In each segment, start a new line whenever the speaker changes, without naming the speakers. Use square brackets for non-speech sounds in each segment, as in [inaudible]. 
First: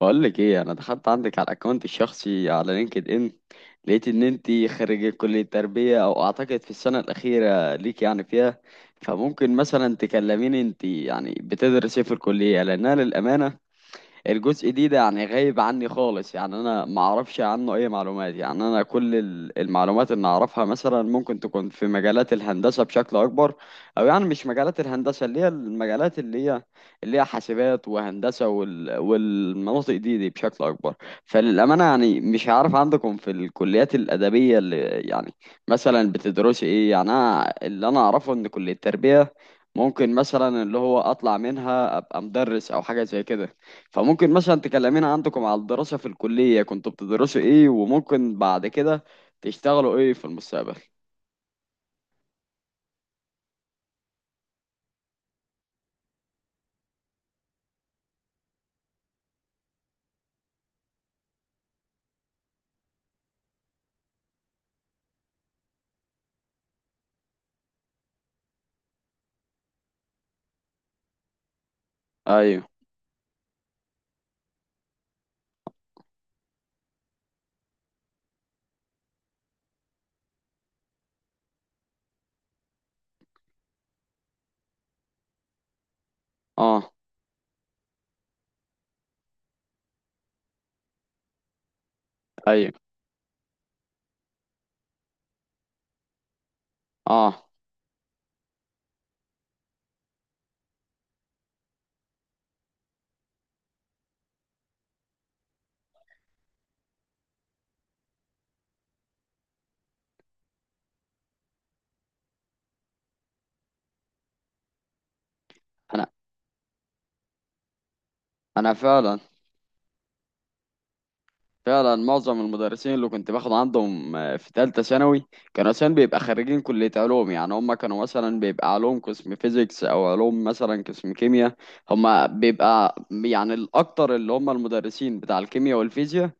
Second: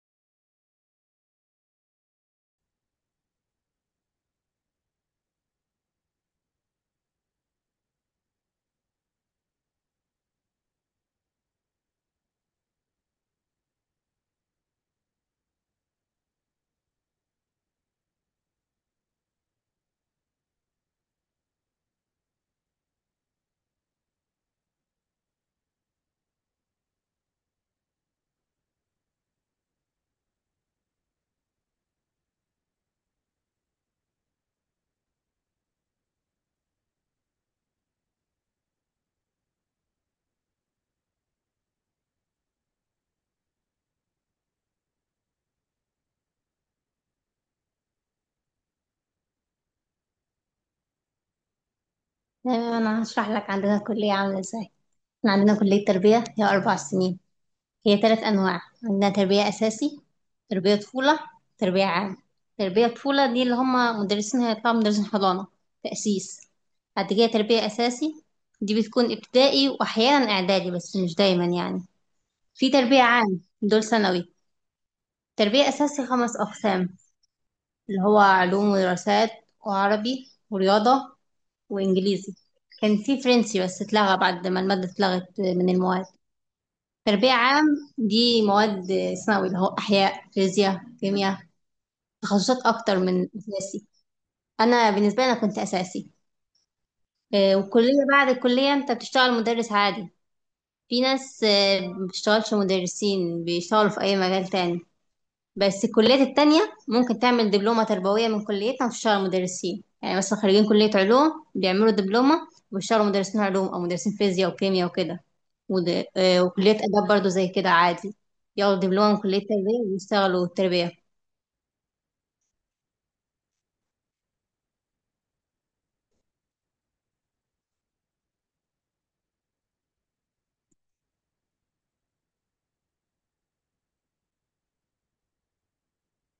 بقول لك ايه، انا دخلت عندك على الاكونت الشخصي على لينكد ان. لقيت ان انت خريجه كليه تربيه، او اعتقد في السنه الاخيره ليك يعني فيها. فممكن مثلا تكلميني انت يعني بتدرسي إيه في الكليه، لانها للامانه الجزء ده يعني غايب عني خالص، يعني انا ما اعرفش عنه اي معلومات. يعني انا كل المعلومات اللي اعرفها مثلا ممكن تكون في مجالات الهندسة بشكل اكبر، او يعني مش مجالات الهندسة اللي هي المجالات اللي هي حاسبات وهندسة والمناطق دي بشكل اكبر. فللأمانة يعني مش عارف عندكم في الكليات الأدبية اللي يعني مثلا بتدرسي ايه. يعني انا اللي انا اعرفه ان كلية التربية ممكن مثلا اللي هو اطلع منها ابقى مدرس او حاجة زي كده. فممكن مثلا تكلمينا عندكم على الدراسة في الكلية، كنتوا بتدرسوا ايه وممكن بعد كده تشتغلوا ايه في المستقبل؟
تمام، انا هشرح لك عندنا الكلية عاملة ازاي. احنا عندنا كلية تربية، هي 4 سنين. هي 3 انواع: عندنا تربية اساسي، تربية طفولة، تربية عام. تربية طفولة دي اللي هم مدرسين، هيطلعوا مدرسين حضانة، تأسيس. بعد كده تربية اساسي، دي بتكون ابتدائي واحيانا اعدادي بس مش دايما يعني.
ايوه.
في تربية عام دول ثانوي. تربية اساسي 5 اقسام، اللي هو علوم ودراسات وعربي ورياضة وانجليزي. كان في فرنسي بس اتلغى بعد ما المادة اتلغت من المواد.
اه.
تربية عام دي مواد ثانوي اللي هو أحياء، فيزياء، كيمياء. تخصصات
ايوه.
أكتر من أساسي. أنا بالنسبة لي أنا كنت أساسي.
اه.
والكلية، بعد الكلية أنت بتشتغل مدرس عادي. في ناس ما بتشتغلش مدرسين، بيشتغلوا في أي مجال تاني بس الكليات التانية. ممكن تعمل دبلومة تربوية من كليتنا وتشتغل مدرسين، يعني مثلا خريجين كلية علوم بيعملوا دبلومة وبيشتغلوا مدرسين علوم أو مدرسين فيزياء وكيمياء وكده. ود...
انا
آه، وكلية آداب برضو زي كده عادي.
انا
ياخدوا دبلومة
فعلا،
من كلية تربية ويشتغلوا التربية.
فعلا معظم المدرسين اللي كنت باخد عندهم في ثالثة ثانوي كانوا مثلا بيبقى خريجين كلية علوم، يعني هم كانوا مثلا بيبقى علوم قسم فيزيكس او علوم مثلا قسم كيمياء. هم بيبقى يعني الاكتر اللي هم المدرسين بتاع الكيمياء والفيزياء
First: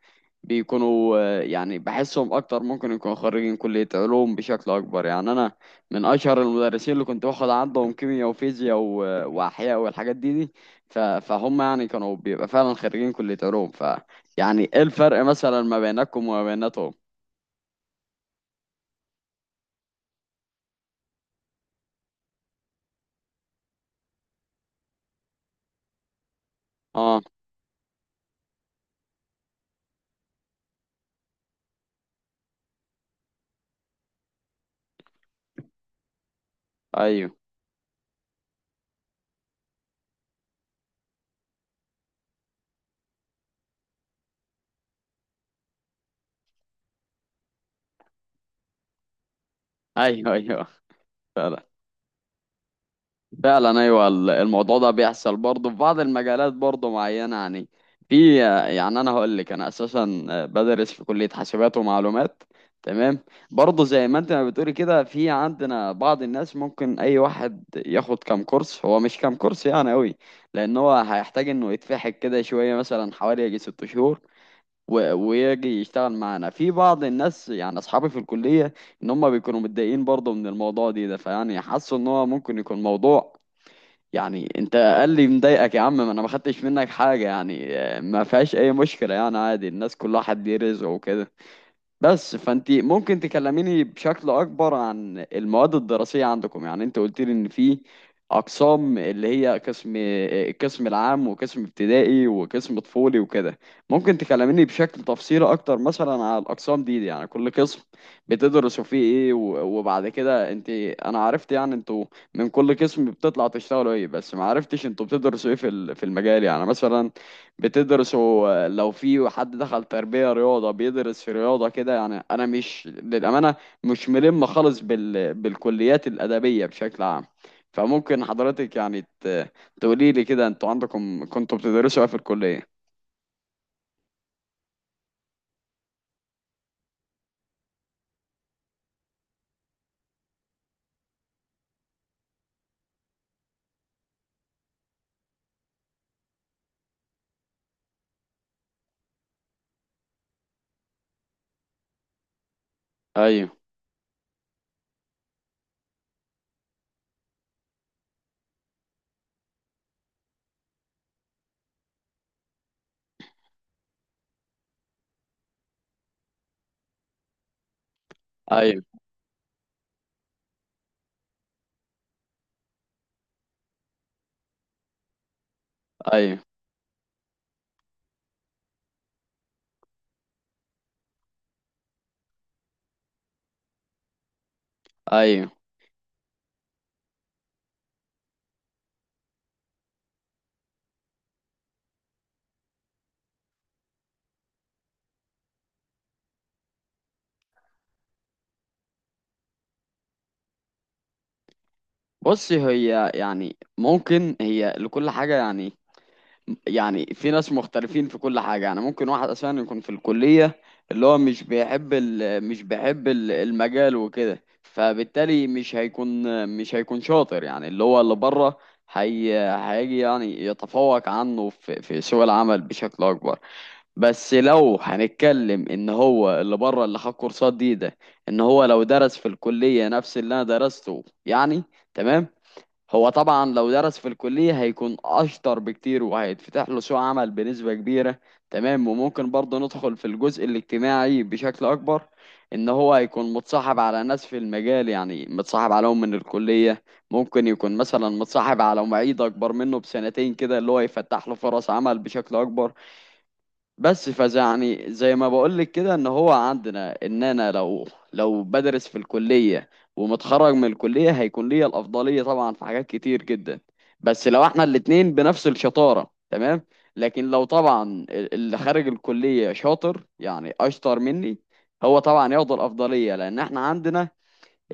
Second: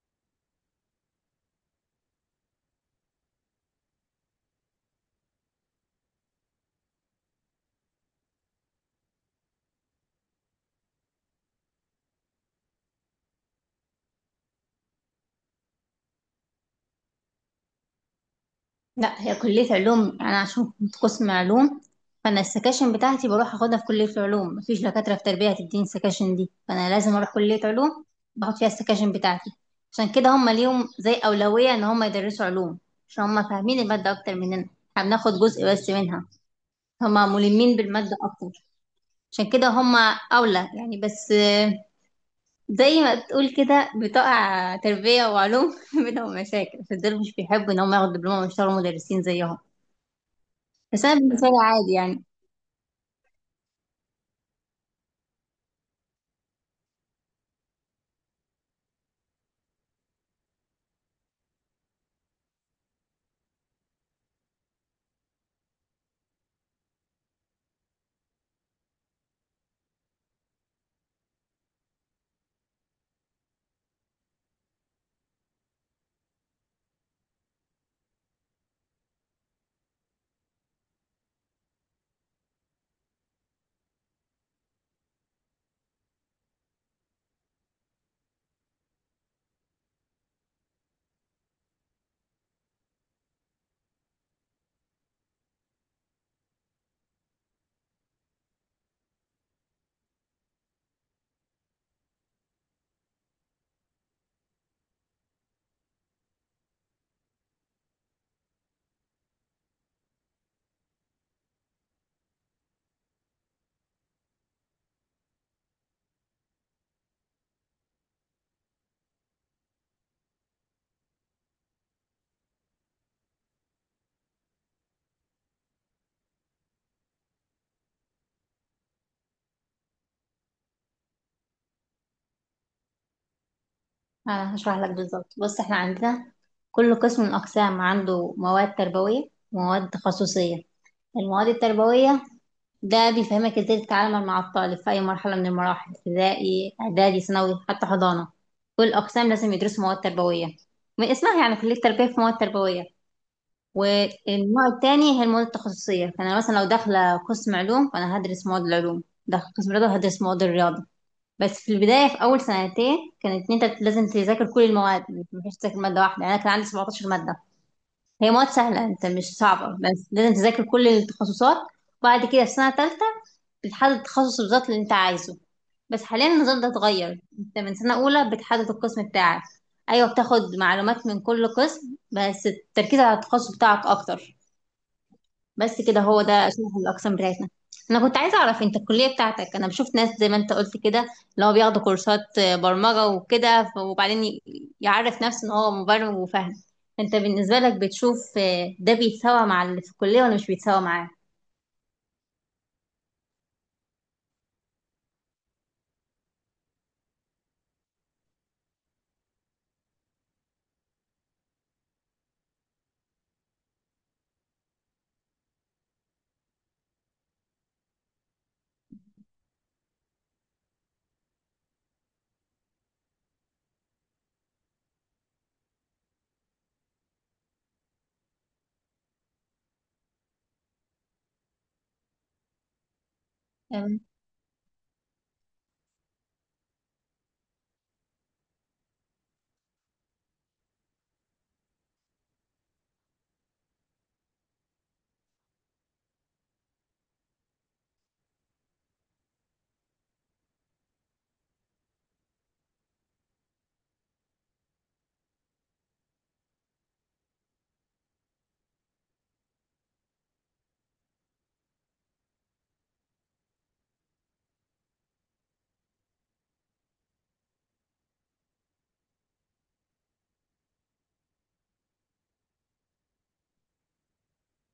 بيكونوا يعني بحسهم اكتر ممكن يكونوا خريجين كلية علوم بشكل اكبر. يعني انا من اشهر المدرسين اللي كنت باخد عندهم كيمياء وفيزياء واحياء والحاجات دي. فهم يعني كانوا بيبقى فعلا خريجين كلية علوم. ف، يعني ايه الفرق مثلا ما بينكم وما بيناتهم؟
لا، هي كلية علوم أنا عشان كنت قسم علوم. فأنا السكاشن بتاعتي بروح أخدها في كلية العلوم، مفيش دكاترة في تربية هتديني السكاشن دي فأنا لازم
اه.
أروح كلية علوم، باخد فيها السكاشن بتاعتي. عشان كده هما ليهم زي أولوية إن هما يدرسوا علوم، عشان هما فاهمين المادة أكتر مننا. احنا بناخد جزء بس منها، هما
ايوه.
ملمين بالمادة أكتر. عشان كده هما أولى يعني. بس زي ما تقول كده بتقع تربية وعلوم [laughs] بينهم مشاكل، فدول مش بيحبوا إن هما ياخدوا دبلومة ويشتغلوا مدرسين زيهم.
ايوه. ايوه.
بس انا بالنسبه لي
فعلا،
عادي يعني.
فعلا ايوه الموضوع ده بيحصل برضه في بعض المجالات برضه معينه. يعني في، يعني انا هقول لك انا اساسا بدرس في كليه حاسبات ومعلومات. تمام. برضه زي ما انت ما بتقولي كده، في عندنا بعض الناس ممكن اي واحد ياخد كام كورس، هو مش كام كورس يعني قوي. لان هو هيحتاج انه يتفحك كده شويه، مثلا حوالي يجي ست شهور ويجي يشتغل معانا. في بعض الناس يعني اصحابي في الكليه، ان هم بيكونوا متضايقين برضه من الموضوع ده. فيعني حاسوا ان هو ممكن يكون موضوع، يعني انت قال لي مضايقك يا عم؟ ما انا ما خدتش منك حاجه يعني ما فيهاش اي مشكله، يعني عادي الناس كلها حد ليه رزقه وكده. بس، فانت ممكن تكلميني بشكل اكبر عن المواد الدراسيه عندكم؟ يعني انت قلت لي ان في اقسام، اللي هي قسم القسم العام وقسم ابتدائي وقسم طفولي وكده. ممكن تكلميني بشكل تفصيلي اكتر مثلا على الاقسام دي، يعني كل قسم بتدرسوا فيه ايه. وبعد كده انت، انا عرفت يعني انتوا من كل قسم بتطلع تشتغلوا ايه، بس ما عرفتش انتوا بتدرسوا ايه في في المجال. يعني مثلا بتدرسوا لو في حد دخل تربية رياضة بيدرس في رياضة كده. يعني أنا مش للأمانة مش ملم خالص بالكليات الأدبية بشكل عام. فممكن حضرتك يعني تقولي لي كده أنتوا عندكم كنتوا بتدرسوا إيه في الكلية؟
انا هشرح لك بالظبط، بص. احنا عندنا كل قسم من الاقسام عنده مواد تربويه ومواد تخصصيه. المواد التربويه ده بيفهمك ازاي تتعامل مع الطالب في اي مرحله من المراحل، ابتدائي، اعدادي، ثانوي، حتى حضانه. كل الاقسام لازم يدرسوا مواد تربويه، من اسمها يعني كليه تربيه في مواد تربويه.
أيوه.
والنوع التاني هي المواد التخصصيه، فانا مثلا لو داخله قسم علوم فانا هدرس مواد العلوم، داخل قسم رياضه هدرس مواد الرياضه. بس في البداية، في أول 2 سنتين كانت إن أنت لازم تذاكر كل المواد، مش تذاكر مادة واحدة. يعني أنا كان عندي 17 مادة، هي مواد
أيوه.
سهلة أنت مش صعبة بس لازم تذاكر كل التخصصات. وبعد كده في سنة تالتة بتحدد التخصص بالظبط اللي أنت عايزه. بس حاليا
أيوه.
النظام ده اتغير، أنت من سنة أولى بتحدد القسم بتاعك. أيوة، بتاخد معلومات من كل قسم بس التركيز على التخصص بتاعك أكتر.
أيوه.
بس كده، هو ده شبه الأقسام بتاعتنا. أنا كنت عايزة أعرف أنت الكلية بتاعتك. أنا بشوف ناس زي ما أنت قلت كده اللي هو بياخدوا كورسات برمجة وكده وبعدين يعرف نفسه إن هو مبرمج وفاهم. أنت بالنسبة لك بتشوف ده بيتساوى مع اللي في الكلية ولا مش بيتساوى معاه؟
بصي، هي يعني ممكن هي لكل حاجة يعني. يعني في ناس مختلفين في كل حاجة. يعني ممكن واحد أساسا يكون في الكلية اللي هو مش بيحب مش بيحب المجال وكده، فبالتالي مش هيكون، مش هيكون شاطر. يعني اللي هو اللي بره هيجي يعني يتفوق عنه في سوق العمل بشكل أكبر. بس لو هنتكلم إن هو اللي بره اللي خد كورسات ده، إن هو لو درس في الكلية نفس اللي أنا درسته يعني، تمام، هو طبعا لو درس
أم،
في الكلية هيكون أشطر بكتير وهيتفتح له سوق عمل بنسبة كبيرة. تمام. وممكن برضه ندخل في الجزء الاجتماعي بشكل أكبر. إن هو هيكون متصاحب على ناس في المجال، يعني متصاحب عليهم من الكلية. ممكن يكون مثلا متصاحب على معيد أكبر منه بسنتين كده، اللي هو يفتح له فرص عمل بشكل أكبر. بس فيعني زي ما بقولك كده، ان هو عندنا ان انا لو، لو بدرس في الكلية ومتخرج من الكلية هيكون ليا الافضلية طبعا في حاجات كتير جدا. بس لو احنا الاتنين بنفس الشطارة تمام. لكن لو طبعا اللي خارج الكلية شاطر يعني اشطر مني، هو طبعا ياخد الافضلية، لان احنا عندنا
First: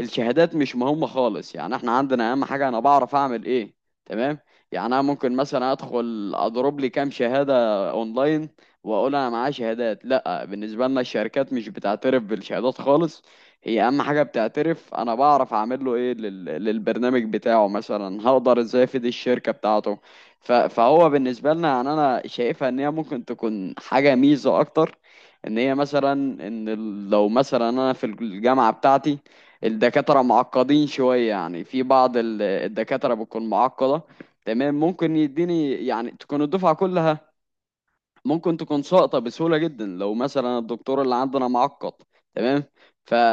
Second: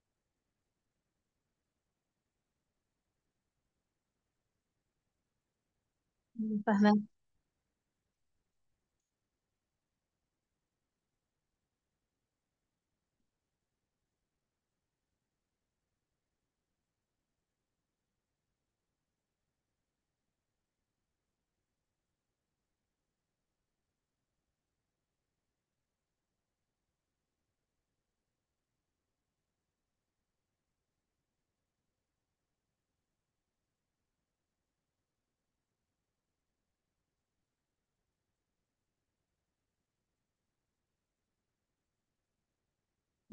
الشهادات مش مهمة خالص. يعني احنا عندنا اهم حاجة انا بعرف اعمل ايه. تمام. يعني انا ممكن مثلا ادخل اضرب لي
فاهمة.
كام شهادة اونلاين واقول انا معايا شهادات، لا بالنسبة لنا الشركات مش بتعترف بالشهادات خالص. هي اهم حاجة بتعترف انا بعرف اعمل له ايه للبرنامج بتاعه مثلا، هقدر ازاي افيد الشركة بتاعته. فهو بالنسبة لنا يعني انا شايفها ان هي ممكن تكون حاجة ميزة اكتر. ان هي مثلا، ان لو مثلا انا في الجامعة بتاعتي الدكاترة معقدين شوية. يعني في بعض الدكاترة بتكون معقدة. تمام. ممكن يديني يعني تكون الدفعة كلها ممكن تكون ساقطة بسهولة جدا لو مثلا الدكتور اللي عندنا معقد. تمام.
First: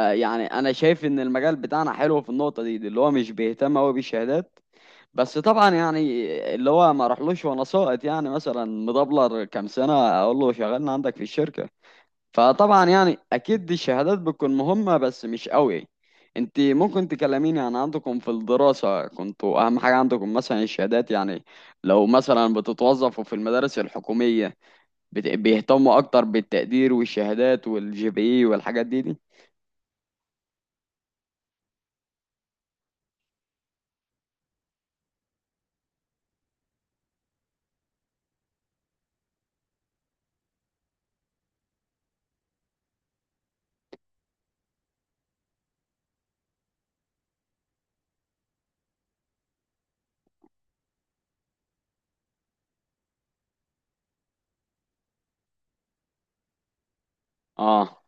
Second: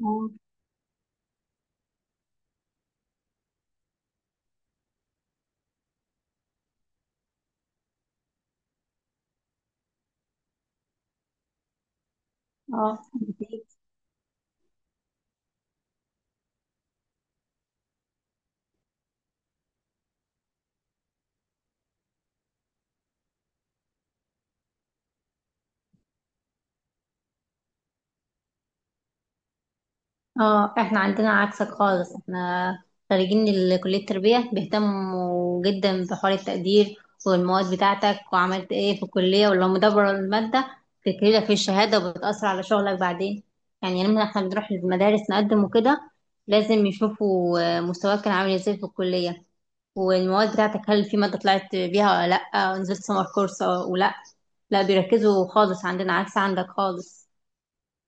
اه،
أنا شايف إن المجال بتاعنا حلو في النقطة دي اللي هو مش بيهتم أوي بالشهادات. بس طبعا يعني اللي هو ما راحلوش وأنا ساقط يعني مثلا مدبلر كام سنة أقول له شغلنا عندك في الشركة، فطبعا
اه،
يعني اكيد دي الشهادات بتكون مهمة بس مش قوي. انت ممكن تكلميني عن عندكم في الدراسة، كنتوا اهم حاجة عندكم مثلا الشهادات يعني؟ لو مثلا بتتوظفوا في المدارس الحكومية بيهتموا اكتر بالتقدير والشهادات والجي بي اي والحاجات دي؟
اه، احنا عندنا عكسك خالص. احنا خريجين كلية التربية بيهتموا جدا بحوار التقدير والمواد بتاعتك وعملت ايه في الكلية، ولو مدبر المادة بتجيلك في الشهادة وبتأثر على شغلك بعدين. يعني لما احنا بنروح المدارس نقدم وكده لازم يشوفوا مستواك كان عامل ازاي في الكلية، والمواد بتاعتك هل في مادة طلعت بيها ولا لأ، نزلت سمر كورس ولا لأ. بيركزوا خالص عندنا، عكس عندك خالص.
اه.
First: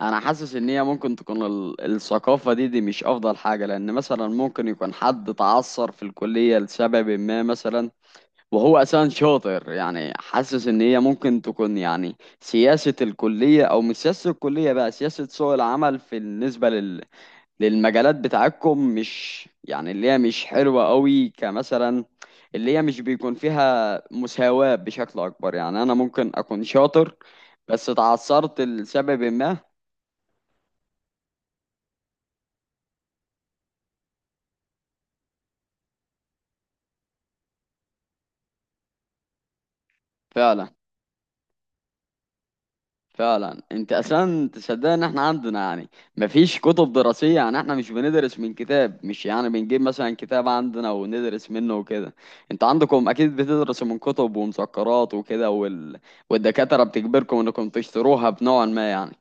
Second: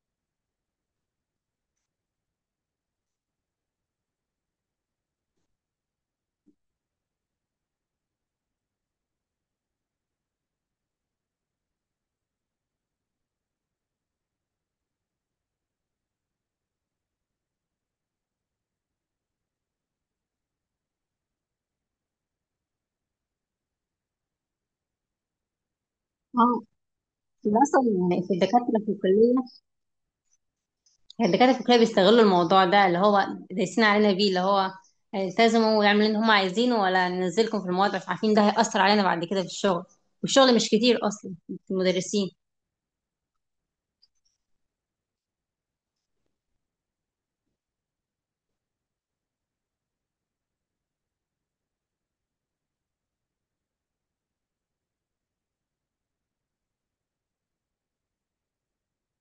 انا حاسس ان هي ممكن تكون الثقافة دي مش افضل حاجة، لان مثلا ممكن يكون حد تعثر في الكلية لسبب ما مثلا وهو أساسا شاطر. يعني حاسس إن هي ممكن تكون يعني سياسة الكلية أو مش سياسة الكلية بقى سياسة سوق العمل في بالنسبة للمجالات بتاعتكم، مش يعني اللي هي مش حلوة قوي، كمثلا اللي هي مش بيكون فيها مساواة بشكل أكبر. يعني أنا ممكن
اه،
أكون شاطر
ده اصلا
بس
في
اتعثرت
الدكاتره في
لسبب
الكليه،
ما.
الدكاترة الفكرية بيستغلوا الموضوع ده اللي هو دايسين علينا بيه، اللي هو التزموا ويعملوا اللي هم عايزينه ولا ننزلكم في المواد، عشان عارفين ده هيأثر علينا بعد كده في الشغل، والشغل مش
فعلا،
كتير أصلا في المدرسين.
فعلا انت اصلا تصدق ان احنا عندنا يعني مفيش كتب دراسية؟ يعني احنا مش بندرس من كتاب، مش يعني بنجيب مثلا كتاب عندنا وندرس منه وكده. انت عندكم اكيد بتدرسوا من كتب ومذكرات وكده والدكاترة بتجبركم انكم تشتروها بنوع ما يعني.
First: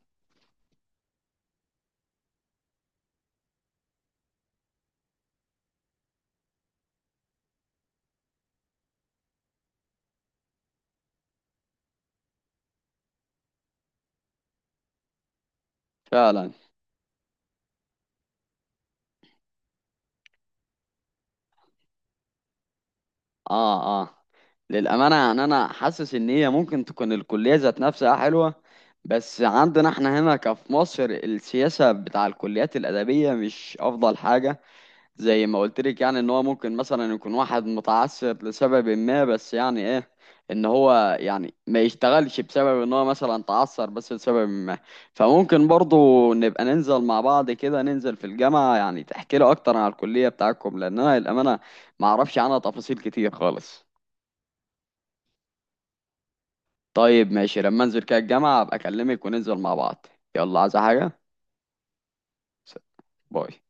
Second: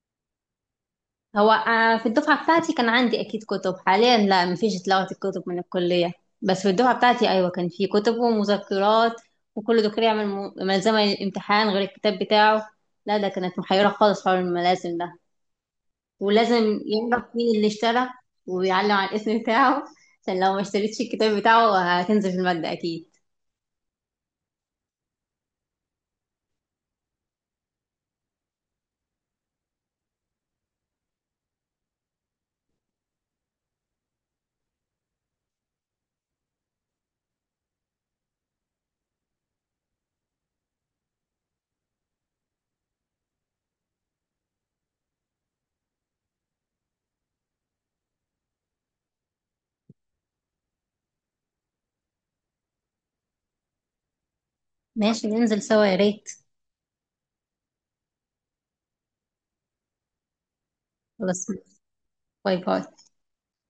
هو في الدفعة بتاعتي كان عندي أكيد كتب، حاليا لا مفيش، اتلغت الكتب من الكلية. بس في الدفعة بتاعتي أيوة كان في كتب ومذكرات، وكل دكتور يعمل ملزمة للامتحان غير الكتاب بتاعه. لا ده كانت محيرة خالص حول الملازم ده.
فعلا.
ولازم يعرف مين اللي اشترى ويعلم على الاسم بتاعه، عشان لو ما اشتريتش الكتاب بتاعه هتنزل في المادة أكيد.
اه. اه. للأمانة يعني انا حاسس ان هي ممكن تكون الكلية ذات نفسها حلوة، بس عندنا احنا هنا كفي مصر السياسة بتاع الكليات الأدبية مش أفضل حاجة. زي ما قلت لك يعني، ان هو ممكن مثلا يكون واحد متعثر لسبب ما، بس يعني ايه ان هو يعني ما يشتغلش بسبب ان هو مثلا تعثر بس لسبب ما. فممكن برضو نبقى ننزل مع بعض كده، ننزل في الجامعة يعني تحكي له اكتر عن الكلية بتاعتكم، لان انا للأمانة ما اعرفش عنها تفاصيل كتير خالص.
ماشي، ننزل سوا يا ريت.
طيب ماشي، لما انزل كده الجامعة ابقى اكلمك وننزل مع بعض. يلا، عايزة حاجة؟
خلاص، باي
س-
باي.
باي.